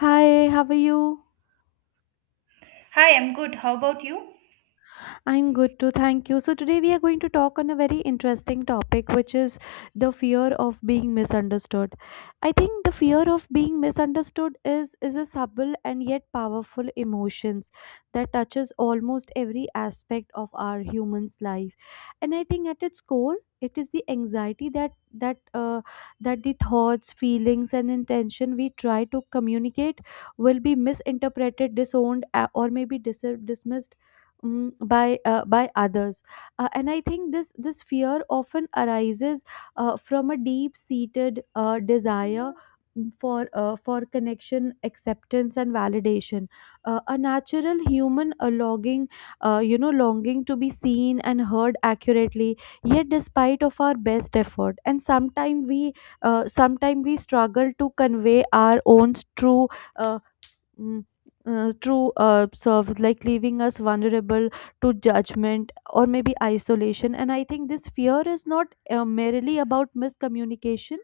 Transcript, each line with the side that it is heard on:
left: Hi, how are you?
right: Hi, I'm good. How about you?
left: I'm good too, thank you. So, today we are going to talk on a very interesting topic, which is the fear of being misunderstood. I think the fear of being misunderstood is a subtle and yet powerful emotions that touches almost every aspect of our human's life. And I think at its core, it is the anxiety that that the thoughts, feelings, and intention we try to communicate will be misinterpreted, disowned, or maybe dismissed by others. And I think this fear often arises from a deep seated desire for connection, acceptance, and validation, a natural human longing, longing to be seen and heard accurately. Yet despite of our best effort, and sometimes we struggle to convey our own true uh, Mm, true serves, like leaving us vulnerable to judgment or maybe isolation. And I think this fear is not merely about miscommunication.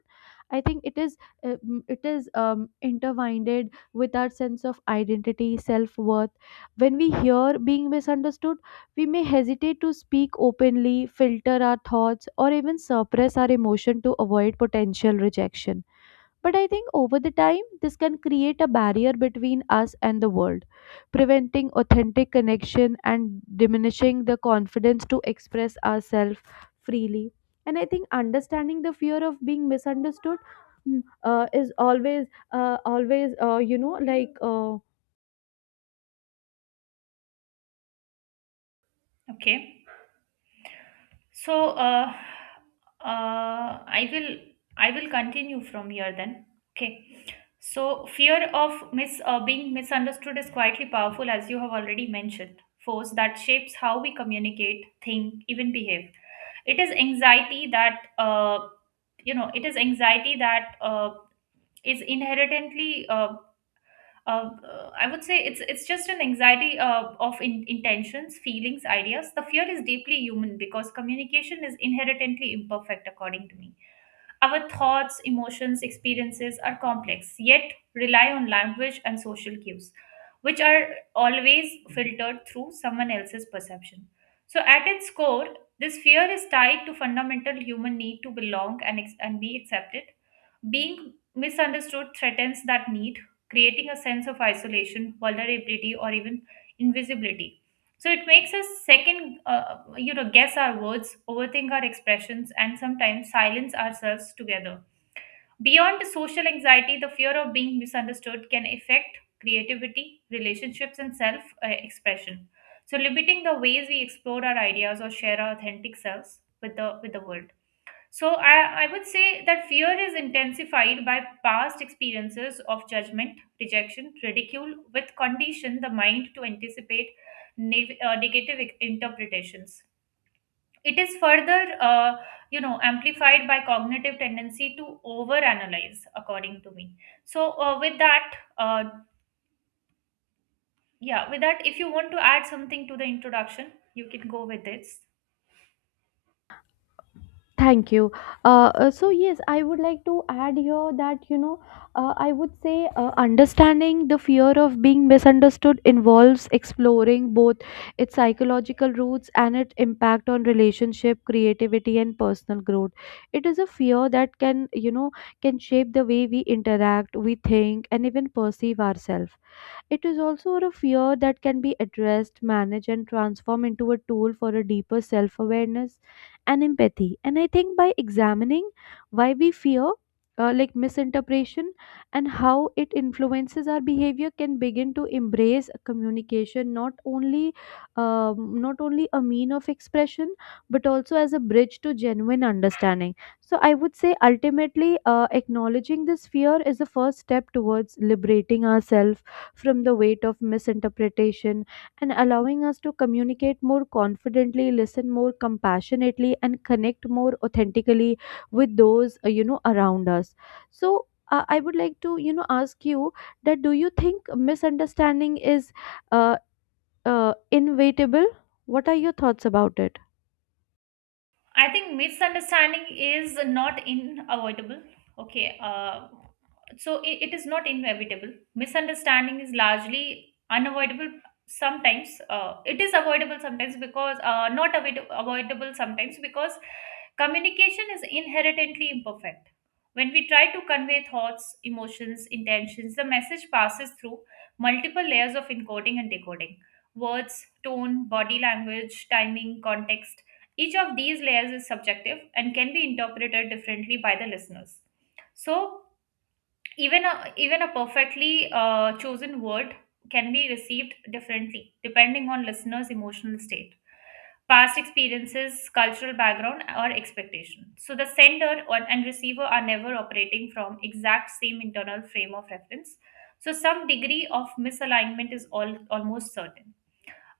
left: I think it is it is intertwined with our sense of identity, self-worth. When we hear being misunderstood, we may hesitate to speak openly, filter our thoughts, or even suppress our emotion to avoid potential rejection. But I think over the time, this can create a barrier between us and the world, preventing authentic connection and diminishing the confidence to express ourselves freely. And I think understanding the fear of being misunderstood is always, always,
right: Okay. So, uh, I will I will continue from here then. Okay. So, fear of mis being misunderstood is quietly powerful, as you have already mentioned. Force that shapes how we communicate, think, even behave. It is anxiety that It is anxiety that is inherently uh, I would say it's just an anxiety of intentions, feelings, ideas. The fear is deeply human because communication is inherently imperfect, according to me. Our thoughts, emotions, experiences are complex, yet rely on language and social cues, which are always filtered through someone else's perception. So, at its core, this fear is tied to fundamental human need to belong and and be accepted. Being misunderstood threatens that need, creating a sense of isolation, vulnerability, or even invisibility. So it makes us second, guess our words, overthink our expressions, and sometimes silence ourselves together. Beyond social anxiety, the fear of being misunderstood can affect creativity, relationships, and self expression. So, limiting the ways we explore our ideas or share our authentic selves with the world. So I would say that fear is intensified by past experiences of judgment, rejection, ridicule, with condition the mind to anticipate negative interpretations. It is further, amplified by cognitive tendency to overanalyze, according to me. So with that, uh, yeah, with that, if you want to add something to the introduction, you can go with this.
left: Thank you. So yes, I would like to add here that I would say understanding the fear of being misunderstood involves exploring both its psychological roots and its impact on relationship, creativity, and personal growth. It is a fear that can can shape the way we interact, we think, and even perceive ourselves. It is also a fear that can be addressed, managed, and transformed into a tool for a deeper self awareness and empathy. And I think by examining why we fear, like misinterpretation, and how it influences our behavior, can begin to embrace communication not only a mean of expression, but also as a bridge to genuine understanding. So I would say ultimately, acknowledging this fear is the first step towards liberating ourselves from the weight of misinterpretation and allowing us to communicate more confidently, listen more compassionately, and connect more authentically with those around us. So I would like to ask you that do you think misunderstanding is uh, inevitable? What are your thoughts about it?
right: I think misunderstanding is not unavoidable. Okay, so it is not inevitable. Misunderstanding is largely unavoidable sometimes. It is avoidable sometimes because not avoidable sometimes because communication is inherently imperfect. When we try to convey thoughts, emotions, intentions, the message passes through multiple layers of encoding and decoding. Words, tone, body language, timing, context. Each of these layers is subjective and can be interpreted differently by the listeners. So, even a perfectly chosen word can be received differently depending on listeners' emotional state, past experiences, cultural background, or expectation. So, the sender and receiver are never operating from exact same internal frame of reference. So, some degree of misalignment is almost certain.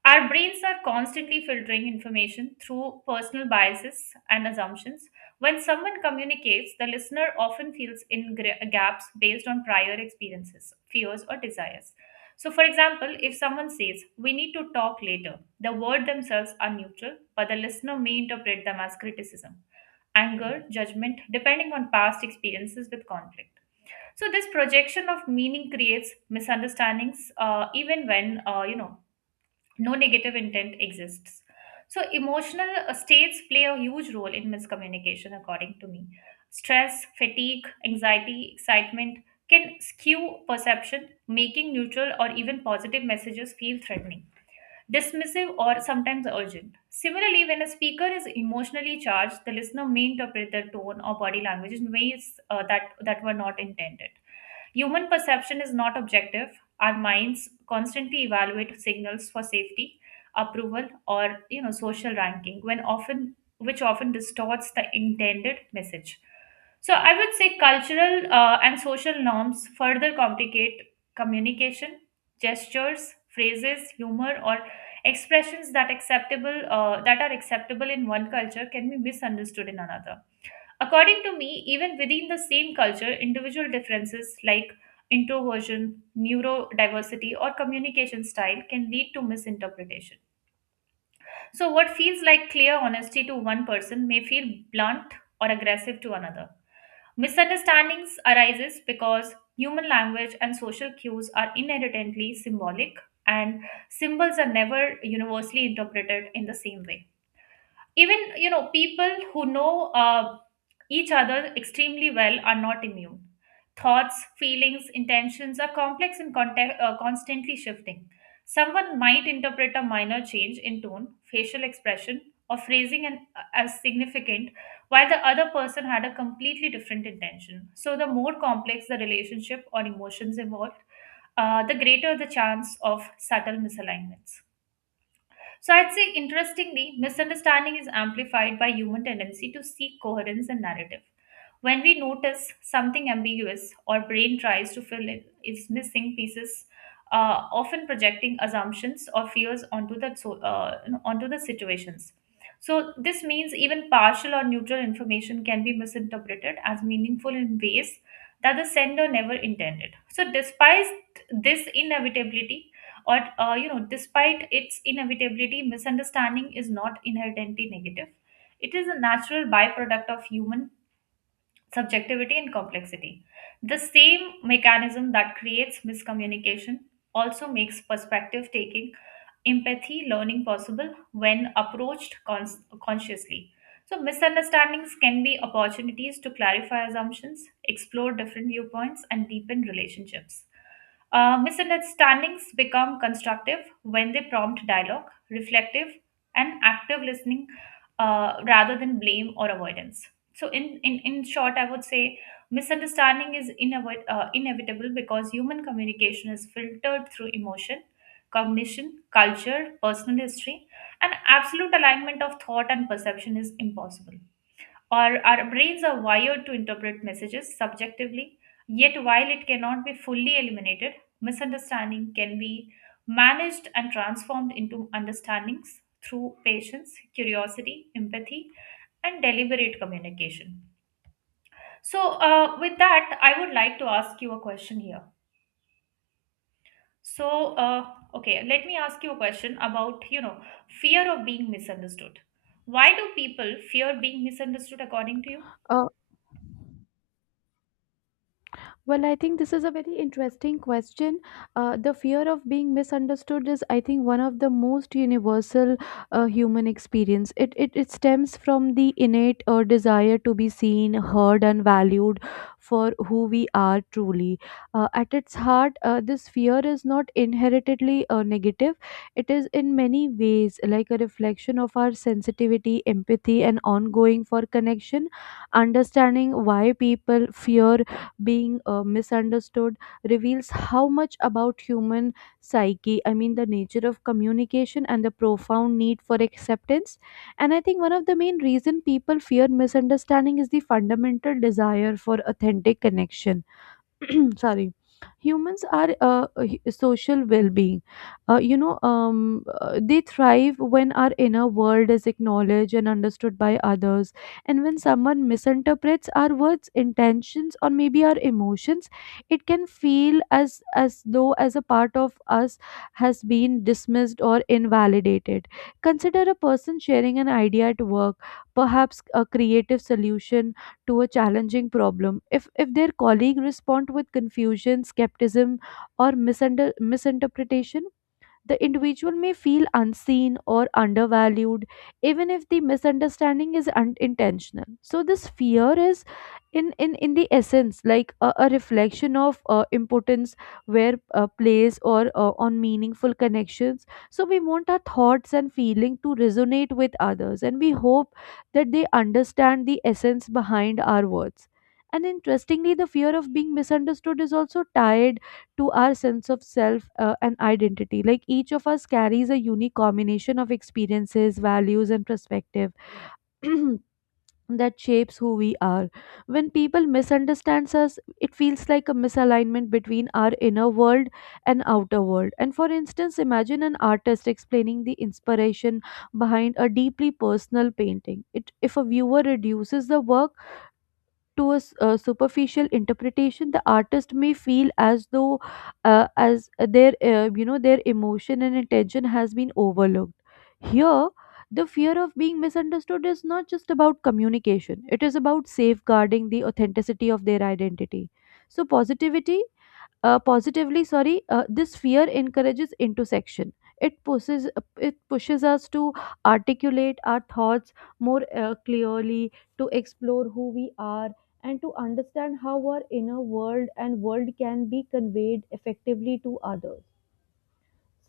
right: Our brains are constantly filtering information through personal biases and assumptions. When someone communicates, the listener often feels in gaps based on prior experiences, fears, or desires. So, for example, if someone says, "We need to talk later," the words themselves are neutral, but the listener may interpret them as criticism, anger, judgment, depending on past experiences with conflict. So, this projection of meaning creates misunderstandings, even when, no negative intent exists. So, emotional states play a huge role in miscommunication, according to me. Stress, fatigue, anxiety, excitement can skew perception, making neutral or even positive messages feel threatening, dismissive, or sometimes urgent. Similarly, when a speaker is emotionally charged, the listener may interpret their tone or body language in ways that were not intended. Human perception is not objective. Our minds constantly evaluate signals for safety, approval, or social ranking, when often which often distorts the intended message. So I would say cultural and social norms further complicate communication, gestures, phrases, humor, or expressions that are acceptable in one culture can be misunderstood in another. According to me, even within the same culture, individual differences like introversion, neurodiversity, or communication style can lead to misinterpretation. So, what feels like clear honesty to one person may feel blunt or aggressive to another. Misunderstandings arises because human language and social cues are inherently symbolic, and symbols are never universally interpreted in the same way. Even people who know each other extremely well are not immune. Thoughts, feelings, intentions are complex and constantly shifting. Someone might interpret a minor change in tone, facial expression, or phrasing as significant, while the other person had a completely different intention. So the more complex the relationship or emotions involved, the greater the chance of subtle misalignments. So I'd say, interestingly, misunderstanding is amplified by human tendency to seek coherence and narrative. When we notice something ambiguous, our brain tries to fill in its missing pieces, often projecting assumptions or fears onto the situations. So this means even partial or neutral information can be misinterpreted as meaningful in ways that the sender never intended. So despite this inevitability, or despite its inevitability, misunderstanding is not inherently negative. It is a natural byproduct of human subjectivity and complexity. The same mechanism that creates miscommunication also makes perspective taking, empathy, learning possible when approached consciously. So, misunderstandings can be opportunities to clarify assumptions, explore different viewpoints, and deepen relationships. Misunderstandings become constructive when they prompt dialogue, reflective, and active listening, rather than blame or avoidance. So in short, I would say misunderstanding is inevitable because human communication is filtered through emotion, cognition, culture, personal history, and absolute alignment of thought and perception is impossible. Our brains are wired to interpret messages subjectively, yet while it cannot be fully eliminated, misunderstanding can be managed and transformed into understandings through patience, curiosity, empathy, and deliberate communication. So, with that, I would like to ask you a question here. So, okay, let me ask you a question about, fear of being misunderstood. Why do people fear being misunderstood according to you?
left: Uh, Well, I think this is a very interesting question. The fear of being misunderstood is, I think, one of the most universal human experience. It stems from the innate desire to be seen, heard, and valued for who we are truly. At its heart, this fear is not inheritedly negative. It is in many ways like a reflection of our sensitivity, empathy, and ongoing for connection. Understanding why people fear being misunderstood reveals how much about human psyche, I mean the nature of communication and the profound need for acceptance. And I think one of the main reason people fear misunderstanding is the fundamental desire for authentic connection. Sorry. Humans are social well-being. They thrive when our inner world is acknowledged and understood by others, and when someone misinterprets our words, intentions, or maybe our emotions, it can feel as though as a part of us has been dismissed or invalidated. Consider a person sharing an idea at work, perhaps a creative solution to a challenging problem. If their colleague respond with confusion, skepticism, or misinterpretation, the individual may feel unseen or undervalued, even if the misunderstanding is unintentional. So, this fear is, in the essence, like a reflection of importance where place or on meaningful connections. So, we want our thoughts and feeling to resonate with others, and we hope that they understand the essence behind our words. And interestingly, the fear of being misunderstood is also tied to our sense of self and identity. Like each of us carries a unique combination of experiences, values, and perspective. That shapes who we are. When people misunderstands us, it feels like a misalignment between our inner world and outer world. And for instance, imagine an artist explaining the inspiration behind a deeply personal painting. If a viewer reduces the work to a superficial interpretation, the artist may feel as though as their their emotion and attention has been overlooked here. The fear of being misunderstood is not just about communication, it is about safeguarding the authenticity of their identity. So positivity, positively, sorry, this fear encourages intersection. It pushes it pushes us to articulate our thoughts more clearly, to explore who we are, and to understand how our inner world and world can be conveyed effectively to others.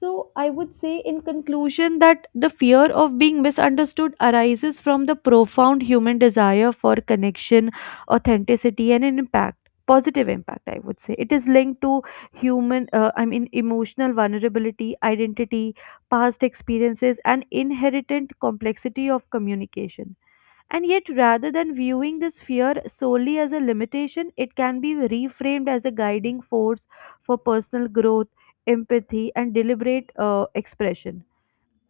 left: So, I would say in conclusion that the fear of being misunderstood arises from the profound human desire for connection, authenticity, and an impact. Positive impact, I would say. It is linked to human, I mean, emotional vulnerability, identity, past experiences, and inherent complexity of communication. And yet, rather than viewing this fear solely as a limitation, it can be reframed as a guiding force for personal growth, empathy, and deliberate expression.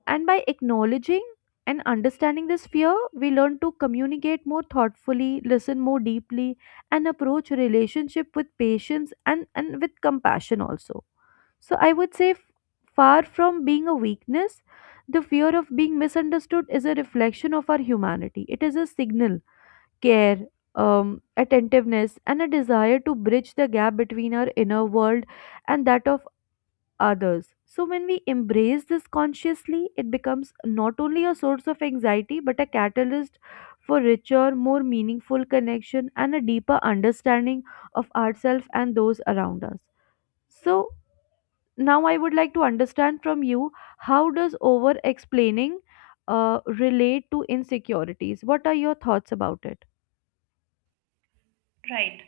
left: And by acknowledging and understanding this fear, we learn to communicate more thoughtfully, listen more deeply, and approach relationship with patience and with compassion also. So I would say, far from being a weakness, the fear of being misunderstood is a reflection of our humanity. It is a signal, care, attentiveness, and a desire to bridge the gap between our inner world and that of others. So, when we embrace this consciously, it becomes not only a source of anxiety but a catalyst for richer, more meaningful connection and a deeper understanding of ourselves and those around us. So, now I would like to understand from you, how does over explaining relate to insecurities? What are your thoughts about it?
right: Right.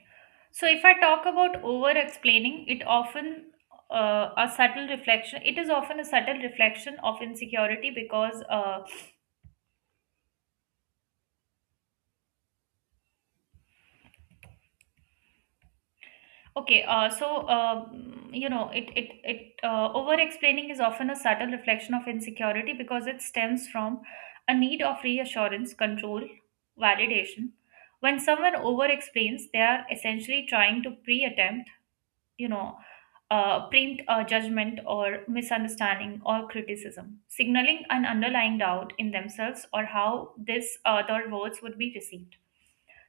right: So, if I talk about over explaining, it is often a subtle reflection of insecurity because okay, so it it it over explaining is often a subtle reflection of insecurity because it stems from a need of reassurance, control, validation. When someone over explains, they are essentially trying to you know, preempt a judgment or misunderstanding or criticism, signaling an underlying doubt in themselves or how this their words would be received.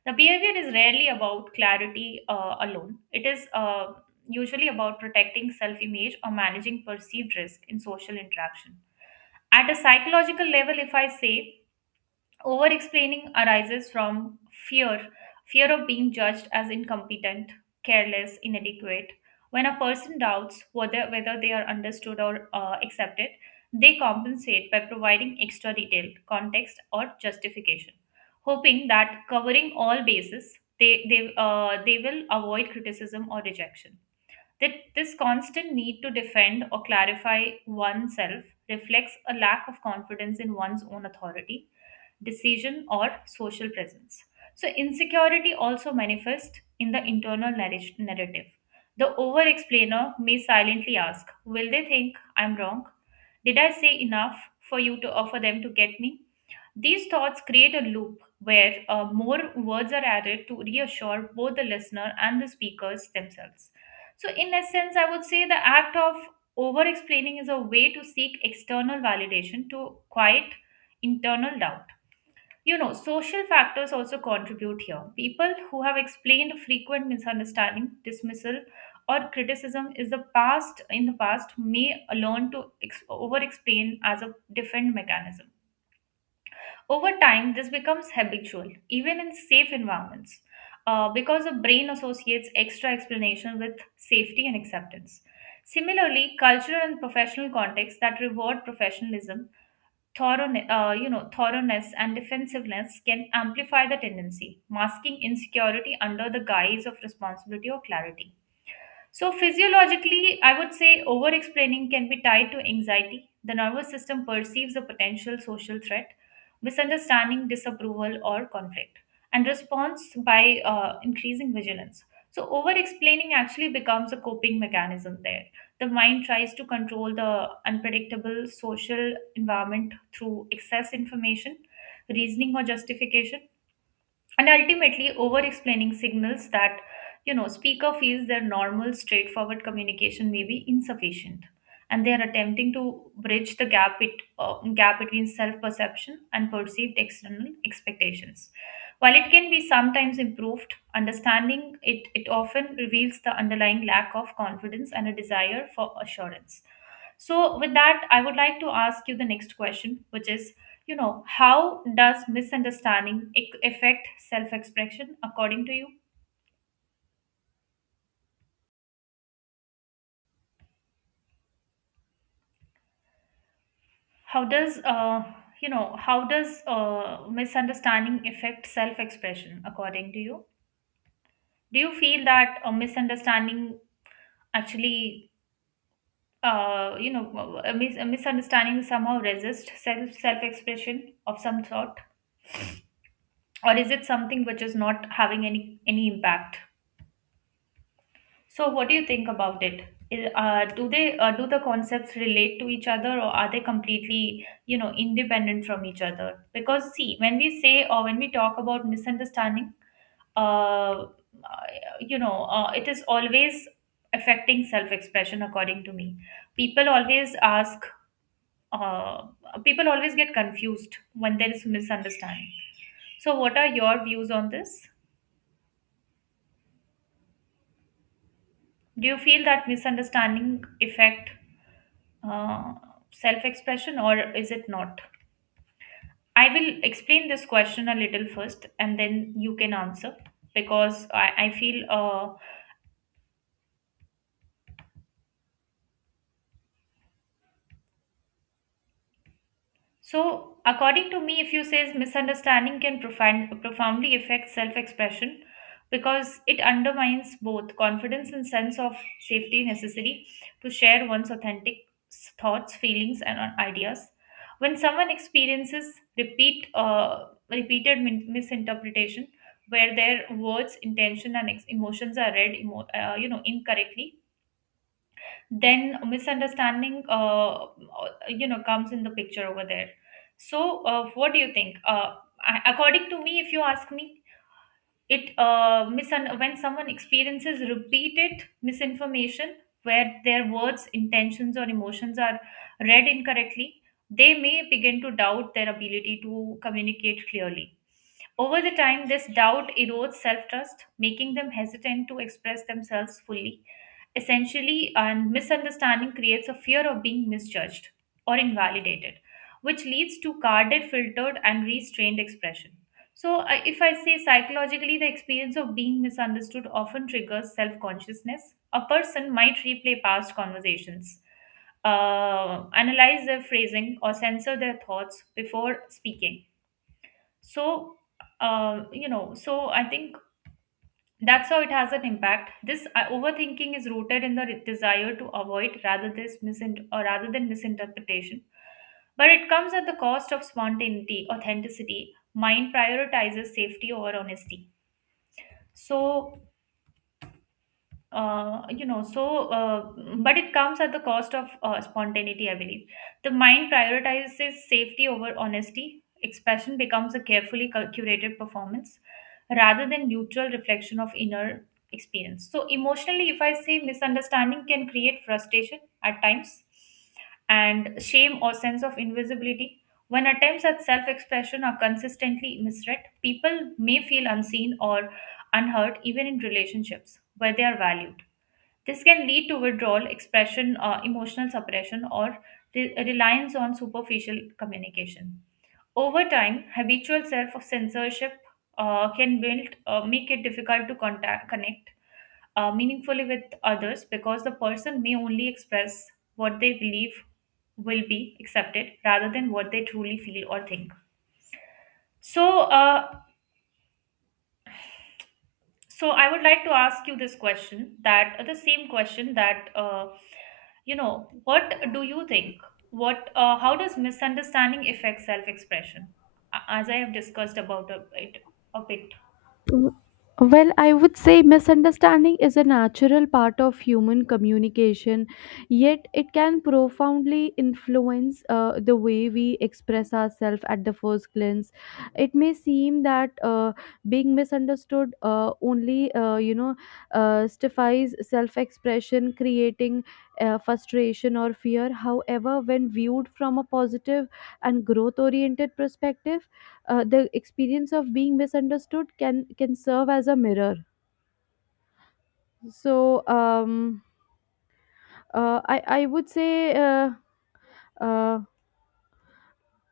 right: The behavior is rarely about clarity alone. It is usually about protecting self image or managing perceived risk in social interaction. At a psychological level, if I say over explaining arises from fear, fear of being judged as incompetent, careless, inadequate. When a person doubts whether they are understood or accepted, they compensate by providing extra detail, context, or justification, hoping that covering all bases, they will avoid criticism or rejection. That this constant need to defend or clarify oneself reflects a lack of confidence in one's own authority, decision, or social presence. So, insecurity also manifests in the internal narrative. The over explainer may silently ask, "Will they think I'm wrong? Did I say enough for you to offer them to get me?" These thoughts create a loop where more words are added to reassure both the listener and the speakers themselves. So, in essence, I would say the act of over explaining is a way to seek external validation to quiet internal doubt. Social factors also contribute here. People who have explained frequent misunderstanding, dismissal, or criticism is the past in the past may learn to over explain as a defend mechanism. Over time, this becomes habitual, even in safe environments, because the brain associates extra explanation with safety and acceptance. Similarly, cultural and professional contexts that reward professionalism, thoroughness and defensiveness can amplify the tendency, masking insecurity under the guise of responsibility or clarity. So, physiologically, I would say over explaining can be tied to anxiety. The nervous system perceives a potential social threat, misunderstanding, disapproval, or conflict, and responds by increasing vigilance. So, over explaining actually becomes a coping mechanism there. The mind tries to control the unpredictable social environment through excess information, reasoning, or justification. And ultimately over explaining signals that speaker feels their normal straightforward communication may be insufficient, and they are attempting to bridge the gap between self-perception and perceived external expectations. While it can be sometimes improved understanding, it often reveals the underlying lack of confidence and a desire for assurance. So with that, I would like to ask you the next question, which is, how does misunderstanding affect self-expression according to you? How does uh, how does misunderstanding affect self-expression according to you? Do you feel that a misunderstanding actually, a misunderstanding somehow resists self-expression of some sort? Or is it something which is not having any impact? So, what do you think about it? Do they do the concepts relate to each other, or are they completely, independent from each other? Because see, when we say or when we talk about misunderstanding, uh, it is always affecting self-expression, according to me. People always ask. Uh, People always get confused when there is misunderstanding. So, what are your views on this? Do you feel that misunderstanding affect uh, self expression or is it not? I will explain this question a little first and then you can answer because I feel so, according to me, if you say misunderstanding can profoundly affect self-expression because it undermines both confidence and sense of safety necessary to share one's authentic thoughts, feelings, and ideas. When someone experiences repeated misinterpretation, where their words, intention, and emotions are read incorrectly, then misunderstanding comes in the picture over there. So what do you think I- According to me, if you ask me, when someone experiences repeated misinformation where their words, intentions, or emotions are read incorrectly, they may begin to doubt their ability to communicate clearly. Over the time, this doubt erodes self-trust, making them hesitant to express themselves fully essentially, and misunderstanding creates a fear of being misjudged or invalidated, which leads to guarded, filtered, and restrained expression. If I say, psychologically, the experience of being misunderstood often triggers self-consciousness. A person might replay past conversations, analyze their phrasing, or censor their thoughts before speaking. So uh, you know so I think that's how it has an impact. This overthinking is rooted in the desire to avoid rather than misinterpretation. But it comes at the cost of spontaneity, authenticity. Mind prioritizes safety over honesty. So uh, you know so uh, but it comes at the cost of spontaneity, I believe. The mind prioritizes safety over honesty. Expression becomes a carefully curated performance rather than neutral reflection of inner experience. So, emotionally, if I say, misunderstanding can create frustration at times, and shame or sense of invisibility. When attempts at self-expression are consistently misread, people may feel unseen or unheard, even in relationships where they are valued. This can lead to withdrawal, expression, emotional suppression, or reliance on superficial communication. Over time, habitual self censorship can build, make it difficult to connect meaningfully with others, because the person may only express what they believe will be accepted rather than what they truly feel or think. So, uh, So I would like to ask you this question, that the same question, that you know what do you think, what how does misunderstanding affect self-expression, as I have discussed about it a bit.
left: W- Well, I would say misunderstanding is a natural part of human communication, yet it can profoundly influence the way we express ourselves at the first glance. It may seem that being misunderstood stifies self-expression, creating frustration or fear. However, when viewed from a positive and growth-oriented perspective, the experience of being misunderstood can serve as a mirror. So I would say uh,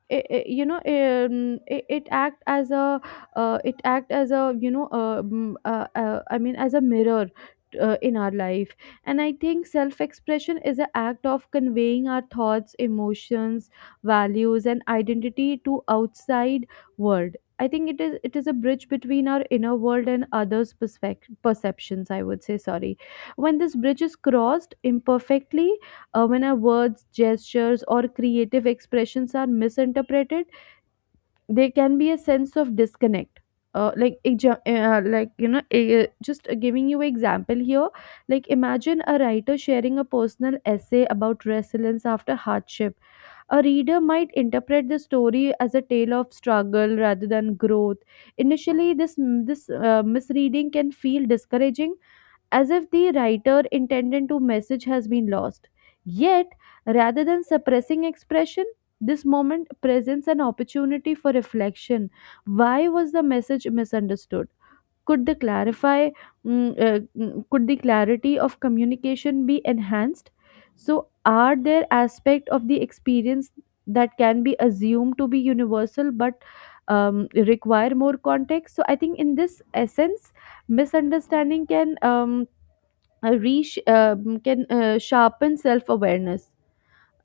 left: it, it- you know it, it act as a it act as a I mean as a mirror in our life. And I think self expression is an act of conveying our thoughts, emotions, values, and identity to outside world. I think it is a bridge between our inner world and others perceptions, I would say, sorry. When this bridge is crossed imperfectly, when our words, gestures, or creative expressions are misinterpreted, there can be a sense of disconnect. Just giving you example here, like imagine a writer sharing a personal essay about resilience after hardship. A reader might interpret the story as a tale of struggle rather than growth. Initially, this misreading can feel discouraging, as if the writer intended to message has been lost. Yet, rather than suppressing expression, this moment presents an opportunity for reflection. Why was the message misunderstood? Could the clarify, mm, mm, Could the clarity of communication be enhanced? So, are there aspects of the experience that can be assumed to be universal but require more context? So, I think in this essence, misunderstanding can reach can sharpen self awareness.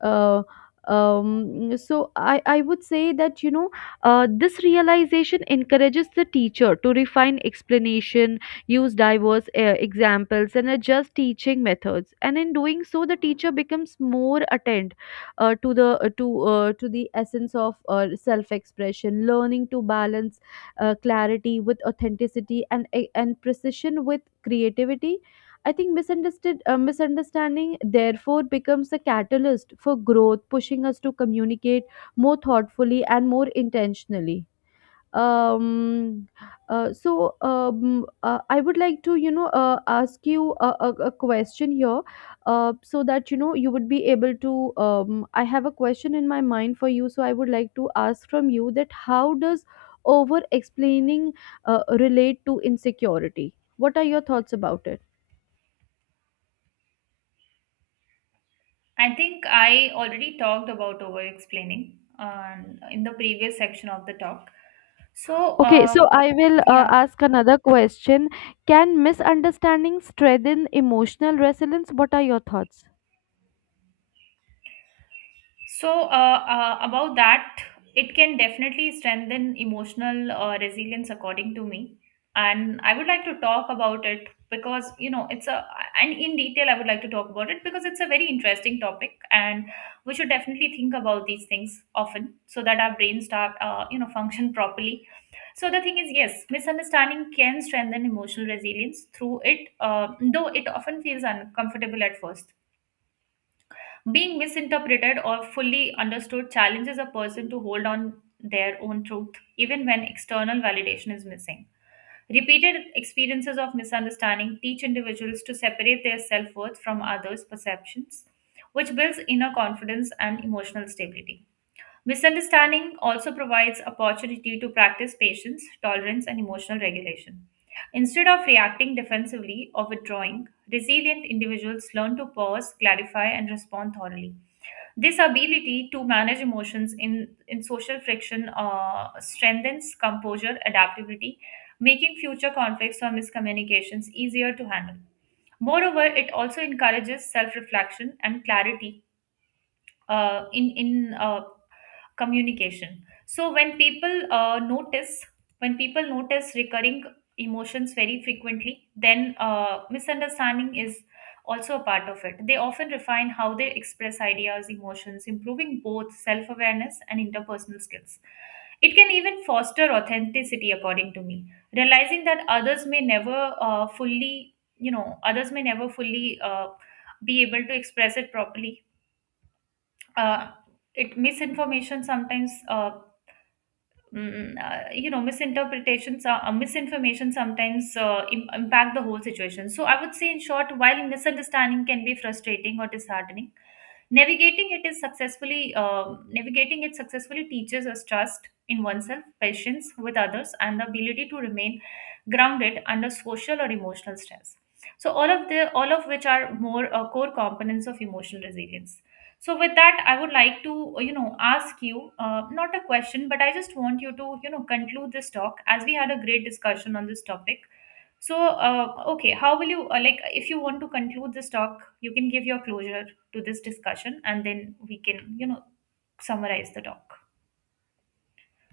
left: Uh, um, so I, I would say that this realization encourages the teacher to refine explanation, use diverse examples, and adjust teaching methods. And in doing so, the teacher becomes more attent, to the essence of self expression, learning to balance clarity with authenticity, and precision with creativity. I think misunderstood misunderstanding therefore becomes a catalyst for growth, pushing us to communicate more thoughtfully and more intentionally. Um, I would like to ask you a question here, so that you know you would be able to. I have a question in my mind for you, so I would like to ask from you that how does over explaining relate to insecurity? What are your thoughts about it?
right: I think I already talked about over explaining in the previous section of the talk, so
left: Okay, so I will
right: yeah.
left: ask another question. Can misunderstanding strengthen emotional resilience? What are your thoughts?
right: About that, it can definitely strengthen emotional resilience, according to me. And I would like to talk about it because, you know, and in detail, I would like to talk about it because it's a very interesting topic. And we should definitely think about these things often so that our brains start, function properly. So, the thing is, yes, misunderstanding can strengthen emotional resilience through though it often feels uncomfortable at first. Being misinterpreted or fully understood challenges a person to hold on their own truth, even when external validation is missing. Repeated experiences of misunderstanding teach individuals to separate their self worth from others' perceptions, which builds inner confidence and emotional stability. Misunderstanding also provides opportunity to practice patience, tolerance, and emotional regulation. Instead of reacting defensively or withdrawing, resilient individuals learn to pause, clarify, and respond thoroughly. This ability to manage emotions in social friction strengthens composure, adaptability, making future conflicts or miscommunications easier to handle. Moreover, it also encourages self reflection and clarity in communication. So when people notice recurring emotions very frequently, then misunderstanding is also a part of it. They often refine how they express ideas, emotions, improving both self-awareness and interpersonal skills. It can even foster authenticity, according to me. Realizing that others may never fully you know others may never fully be able to express it properly. Uh, it Misinformation sometimes, misinterpretations misinformation sometimes impact the whole situation. So I would say, in short, while misunderstanding can be frustrating or disheartening, navigating it successfully teaches us trust in oneself, patience with others, and the ability to remain grounded under social or emotional stress. So all of which are more core components of emotional resilience. So with that, I would like to ask you, not a question, but I just want you to, you know, conclude this talk, as we had a great discussion on this topic. So okay, how will you like, if you want to conclude this talk, you can give your closure to this discussion, and then we can, you know, summarize the talk.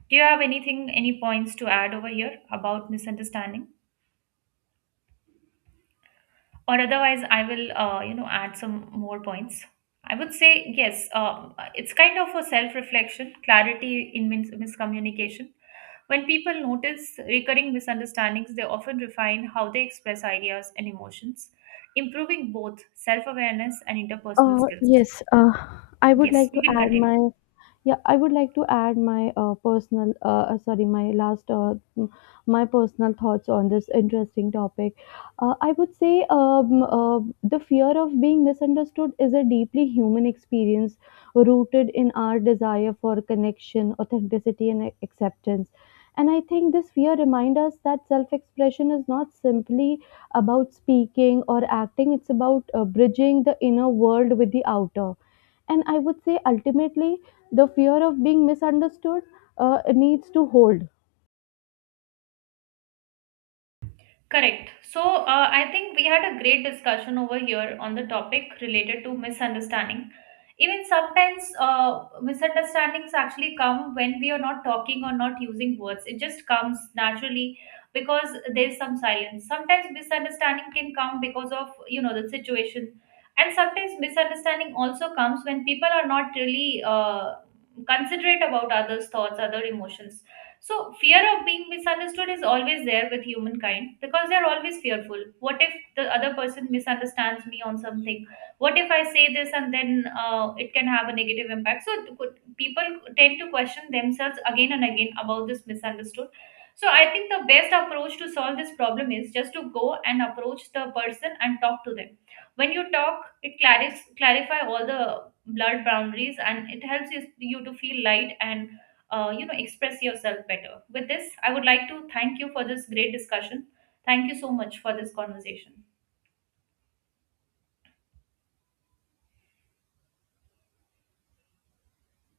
right: Do you have anything, any points to add over here about misunderstanding? Or otherwise, I will, you know, add some more points. I would say yes. It's kind of a self-reflection, clarity in miscommunication. When people notice recurring misunderstandings, they often refine how they express ideas and emotions, improving both self awareness and interpersonal skills.
left: Yes, I would
right: Yes,
left: like
right: you
left: to
right: can
left: add
right: continue.
left: my, yeah, I would like to add my personal, sorry, my last, m- my personal thoughts on this interesting topic. I would say the fear of being misunderstood is a deeply human experience rooted in our desire for connection, authenticity, and acceptance. And I think this fear reminds us that self expression is not simply about speaking or acting, it's about bridging the inner world with the outer. And I would say ultimately, the fear of being misunderstood needs to hold
right: Correct. So, I think we had a great discussion over here on the topic related to misunderstanding. Even sometimes, misunderstandings actually come when we are not talking or not using words. It just comes naturally because there's some silence. Sometimes misunderstanding can come because of, you know, the situation. And sometimes misunderstanding also comes when people are not really considerate about others' thoughts, other emotions. So, fear of being misunderstood is always there with humankind, because they're always fearful. What if the other person misunderstands me on something? What if I say this and then it can have a negative impact? So, people tend to question themselves again and again about this misunderstood. So, I think the best approach to solve this problem is just to go and approach the person and talk to them. When you talk, it clarify all the blurred boundaries, and it helps you to feel light and express yourself better. With this, I would like to thank you for this great discussion. Thank you so much for this conversation.